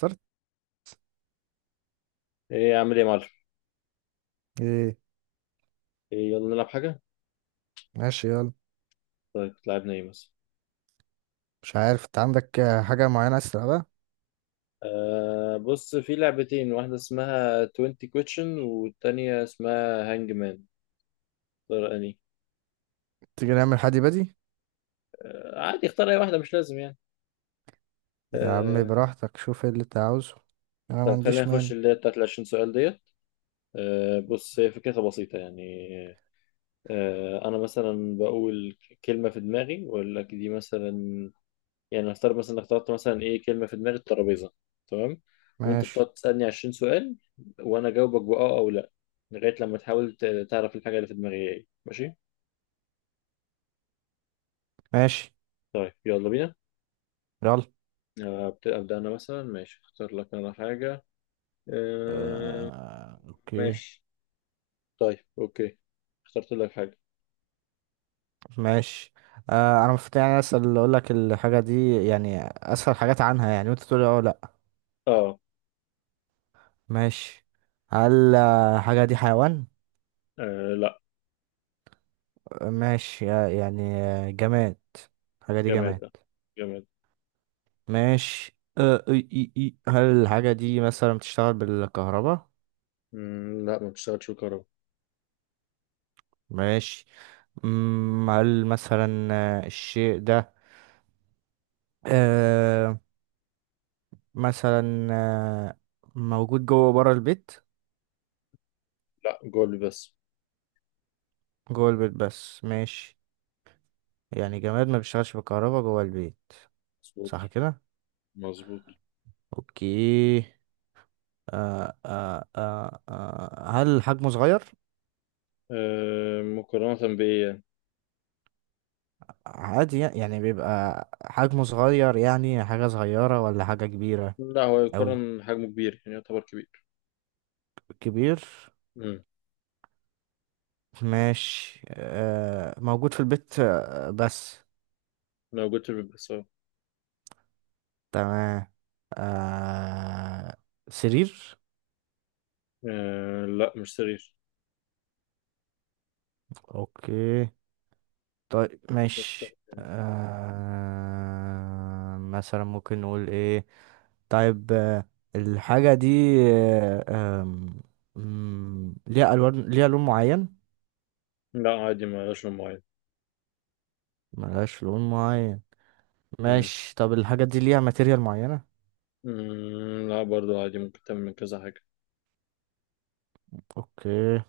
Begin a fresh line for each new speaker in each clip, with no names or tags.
صرت
ايه اعمل ايه يا معلم؟
ايه؟
إيه، يلا نلعب حاجه.
ماشي، يلا.
طيب، لعبنا ايه مثلا؟
مش عارف، انت عندك حاجة معينة عايز تلعبها؟
بص، في لعبتين، واحده اسمها 20 question والتانية اسمها هانج مان. اختار اني
تيجي نعمل حدي بدي.
آه عادي، اختار اي واحده، مش لازم يعني.
يا عم
آه.
براحتك، شوف ايه اللي انت عاوزه. انا ما
طيب خلينا
عنديش
نخش
مانع.
اللي هي بتاعت ال 20 سؤال ديت. بص، هي فكرتها بسيطه يعني. انا مثلا بقول كلمه في دماغي واقول لك، دي مثلا يعني، هختار مثلا انك تحط مثلا ايه كلمه في دماغ الترابيزه. تمام؟ وانت
ماشي.
بتقعد تسالني 20 سؤال وانا اجاوبك باه او لا، لغايه لما تحاول تعرف الحاجه اللي في دماغي ايه. ماشي؟
ماشي،
طيب يلا بينا.
يلا.
ابدا، انا مثلا ماشي اختار لك انا حاجه. آه.
اوكي.
ماشي. طيب، اوكي. اخترت لك حاجه.
ماشي. انا المفروض، يعني اسأل، اقول لك الحاجة دي، يعني اسأل حاجات عنها، يعني وانت تقول لي اه لا.
اه.
ماشي. هل الحاجة دي حيوان؟
آه، لا.
ماشي. يعني جماد؟ الحاجة دي
جماد،
جماد.
لا. جماد.
ماشي. أه إي إي إي. هل الحاجة دي مثلا بتشتغل بالكهرباء؟
لا، ما بتشتغلش بالكهرباء.
ماشي. هل مثلا الشيء ده، أه مثلا موجود جوه وبره البيت؟
لا، جولد بس.
جوه البيت بس. ماشي. يعني جماد ما بيشتغلش بالكهرباء جوه البيت.
مظبوط.
صح كده؟
مظبوط.
اوكي. أه أه أه أه هل حجمه صغير؟
مقارنة بإيه يعني؟
عادي، يعني بيبقى حجمه صغير؟ يعني حاجة صغيرة ولا حاجة كبيرة؟
لا، هو
أوي؟
يقارن حجمه كبير يعني، يعتبر كبير.
كبير.
امم.
ماشي. موجود في البيت بس.
موجود في البس، اه.
تمام. آه سرير؟
لا، مش سرير.
اوكي. طيب ماشي،
يعني.
مثلا ممكن نقول ايه. طيب الحاجة دي آه آم، ليها ألوان، ليها لون معين؟
لا، عادي، ما لهاش لون معين.
ملهاش لون معين.
مم.
ماشي. طب الحاجة دي ليها ماتيريال معينة؟
لا، برضو عادي، ممكن تعمل من كذا حاجة.
اوكي.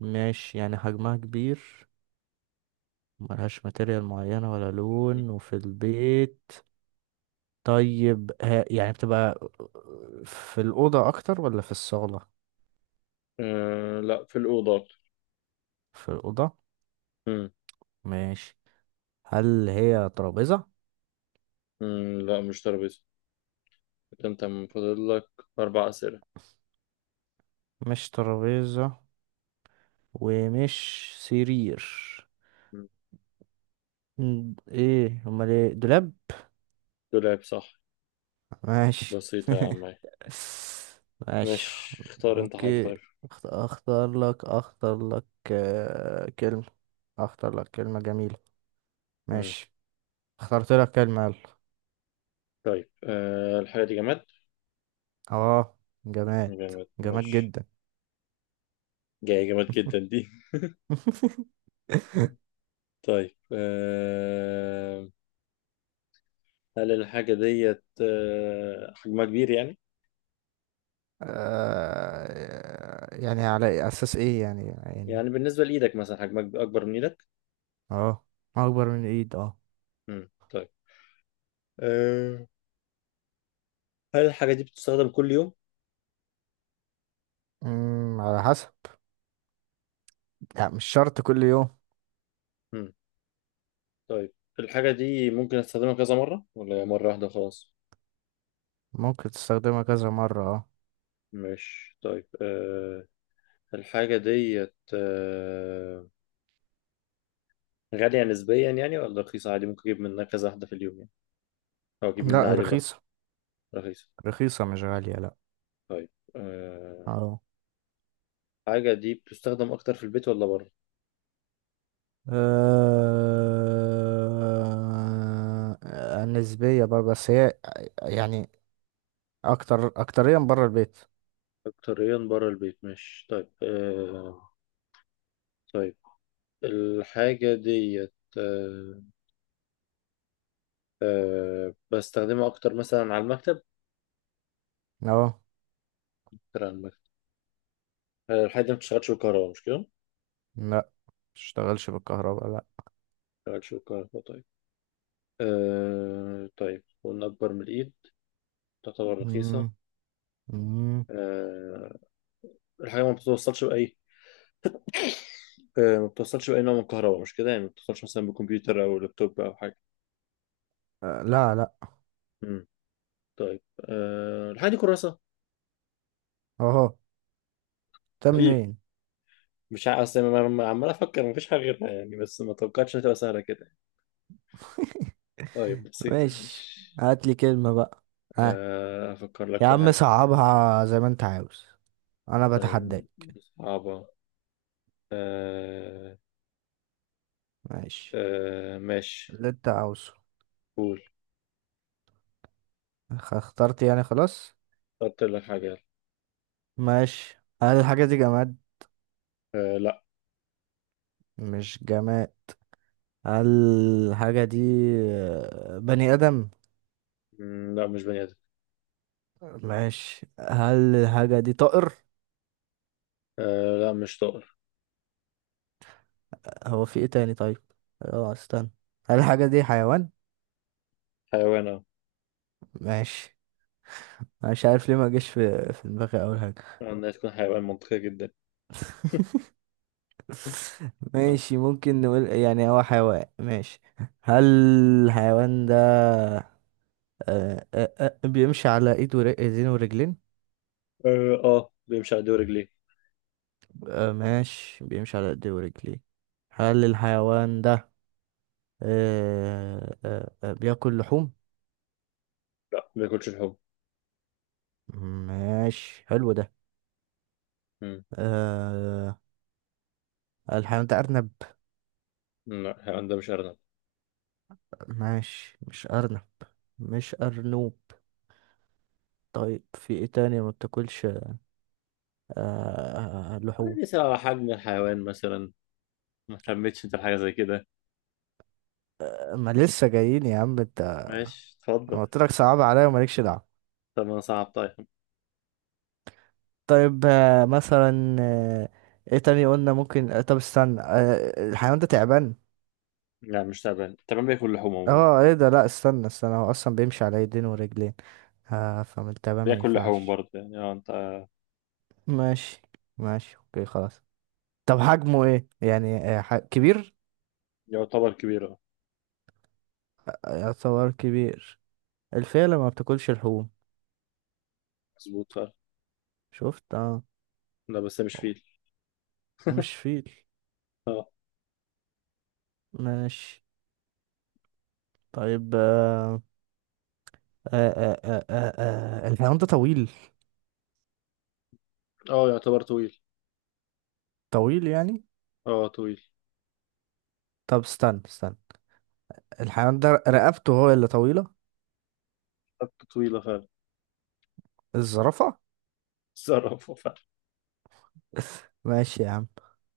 ماشي، يعني حجمها كبير، ملهاش ماتيريال معينة ولا
مم.
لون، وفي البيت. طيب، ها يعني بتبقى في الأوضة أكتر ولا في الصالة؟
لا، في الأوضة أكتر.
في الأوضة.
مم.
ماشي. هل هي ترابيزة؟
لا، مش ترابيزة. كده أنت من فاضل لك أربع أسئلة.
مش ترابيزة، ومش سرير.
مم.
ايه امال؟ ايه، دولاب؟
دولاب، صح.
ماشي.
بسيطة يا عم.
ماشي.
مش، اختار أنت حاجة
اوكي.
طيب.
اختار لك كلمة. اختار لك كلمة جميلة.
مم.
ماشي. اخترت لك كلمة، يلا.
طيب، الحاجة دي جماد.
اه. جماد.
جماد،
جماد
ماشي.
جدا.
جاية جماد جدا دي. طيب، هل الحاجة ديت حجمها كبير يعني؟
يعني على اساس ايه؟ يعني.
يعني بالنسبة لإيدك مثلا، حجمها أكبر من إيدك؟
اه، اكبر من الايد، اه.
مم. طيب، آه، هل الحاجة دي بتستخدم كل يوم؟
على حسب، يعني مش شرط كل يوم.
مم. طيب، الحاجة دي ممكن أستخدمها كذا مرة، ولا هي مرة واحدة خلاص؟
ممكن تستخدمها كذا مرة، اه.
مش، طيب، الحاجة ديت غالية نسبيا يعني، ولا رخيصة عادي ممكن أجيب منها كذا واحدة في اليوم يعني، أو أجيب منها
لا،
عادي براحتي.
رخيصة.
رخيصة.
رخيصة، مش غالية، لا.
طيب، آه،
اه.
الحاجة دي بتستخدم أكتر في البيت ولا بره؟
نسبية بقى، بس هي يعني اكتر، اكتريا برا البيت.
أكتريا بره البيت، مش، طيب، طيب، الحاجة ديت بستخدمها أكتر مثلا على المكتب.
اه،
أكتر على المكتب. الحاجة دي ما بتشتغلش بالكهرباء، مش كده؟
لا، متشتغلش بالكهرباء، لا.
ما بتشتغلش بالكهرباء، طيب. طيب قلنا أكبر من الإيد، تعتبر رخيصة.
مم. مم.
آه، الحاجة ما بتوصلش بأي، ما بتوصلش بأي نوع من الكهرباء، مش كده؟ يعني ما بتوصلش مثلا بكمبيوتر أو لابتوب أو حاجة.
لا، لا.
مم. طيب، الحاجة دي كراسة؟
اهو. ده
إيه.
منين؟
مش ع- أصل أنا عمال أفكر، مفيش حاجة غيرها يعني، بس ما توقعتش إنها تبقى سهلة كده. طيب، بسيطة،
ماشي.
ماشي.
هات لي كلمة بقى. ها.
أفكر لك
يا
في
عم
حاجة.
صعبها زي ما انت عاوز. انا
طيب،
بتحداك.
صعبة. أه.
ماشي
أه، ماشي.
اللي انت عاوزه.
قول.
اخترت يعني، خلاص.
قلت لك حاجة، يلا.
ماشي. هل الحاجة دي جماد؟
أه، لا.
مش جماد. هل الحاجة دي بني آدم؟
لا، مش بني آدم.
ماشي. هل الحاجة دي طائر؟
أه، لا، مش طائر.
هو في ايه تاني؟ طيب، اه، استنى. هل الحاجة دي حيوان؟
حيوان، اه.
ماشي. مش عارف ليه ما جاش في دماغي اول حاجه.
إنها تكون حيوان منطقية جدا. اه.
ماشي، ممكن نقول يعني هو حيوان. ماشي. هل الحيوان ده بيمشي على ايدين ورجلين؟
اه. بيمشي على دور رجليه.
ماشي، بيمشي على ايدين ورجلين. هل الحيوان ده بياكل لحوم؟
لا، ما بياكلش لحوم.
ماشي، حلو ده.
مم،
آه، الحيوان ده ارنب؟
لا، الحيوان ده مش أرنب.
ماشي، مش ارنب. مش ارنوب. طيب، في ايه تاني ما بتاكلش لحوم؟
عادي، سواء على حجم الحيوان مثلا. ما اهتمتش انت بحاجة زي كده.
ما لسه جايين يا عم انت.
ماشي،
انا
اتفضل.
قلت لك صعب عليا، ومالكش دعوه.
طب انا، صعب، طيب.
طيب، مثلا، ايه تاني قلنا ممكن؟ طب استنى، الحيوان ده تعبان؟
لا، مش تعبان. تعبان بياكل لحوم عموما.
اه ايه ده، لا استنى استنى، هو اصلا بيمشي على ايدين ورجلين، فمن التعبان ما
بياكل لحوم
ينفعش.
برضه يعني، اه انت.
ماشي، ماشي، اوكي، خلاص. طب حجمه ايه، يعني كبير؟
يعتبر كبير، اه.
يعتبر كبير. الفيلة ما بتاكلش لحوم.
مظبوط فعلا.
شفت، اه.
لا، بس هي مش فيل.
مش فيل. ماشي. طيب الحيوان ده طويل؟
اه، يعتبر طويل.
طويل يعني؟
اه، طويل.
طب استنى استنى، الحيوان ده رقبته هو اللي طويلة؟
خدت طويلة فعلا.
الزرافة.
تصرف فعلا.
ماشي يا عم.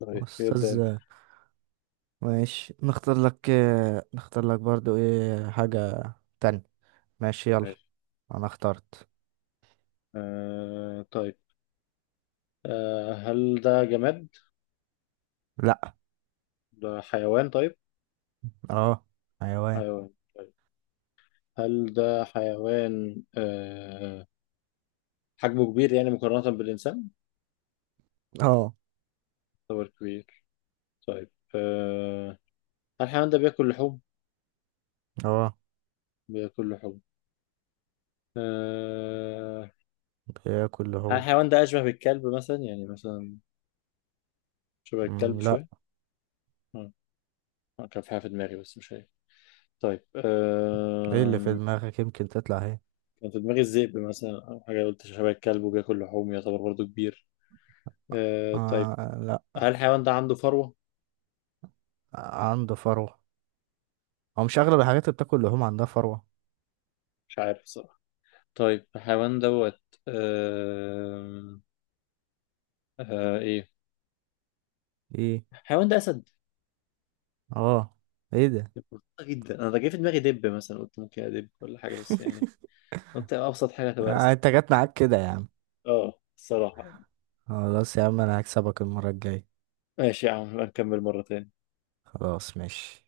طيب يبدأ
أستاذ.
انت.
ماشي، نختار لك برضو إيه حاجة تانية. ماشي، يلا.
ماشي.
أنا اخترت.
طيب. هل ده جماد؟
لأ.
ده حيوان، طيب؟
اه، حيوان.
حيوان. طيب، هل ده حيوان حجمه كبير يعني مقارنة بالإنسان؟
اه،
يعتبر كبير. طيب، هل الحيوان ده بياكل لحوم؟
اه
بياكل لحوم. آه.
بياكل
هل
هو.
الحيوان ده أشبه بالكلب مثلا؟ يعني مثلا شبه الكلب
لأ.
شوية؟ آه. كان في حاجة في دماغي، بس مش هي. طيب،
ايه اللي في دماغك؟ يمكن تطلع ايه.
كان في دماغي الذئب مثلا، أو حاجة، قلت شبه الكلب وبياكل لحوم يعتبر برضه كبير. طيب،
لأ.
هل الحيوان ده عنده فروة؟
عنده فروة. هو مش أغلب الحاجات اللي بتاكل لحوم عندها فروة؟
مش عارف صراحة. طيب، الحيوان دوت أه... إيه؟
ايه.
الحيوان ده أسد.
اه، ايه ده.
بسيطة جدا. أنا ده جه في دماغي دب مثلا، قلت ممكن أدب ولا حاجة، بس يعني قلت أبسط حاجة تبقى أسد.
انت جت معاك كده يا عم.
أه، الصراحة.
خلاص يا عم، انا هكسبك المرة الجاية.
ماشي يا عم، نبقى نكمل مرة تاني.
خلاص، ماشي.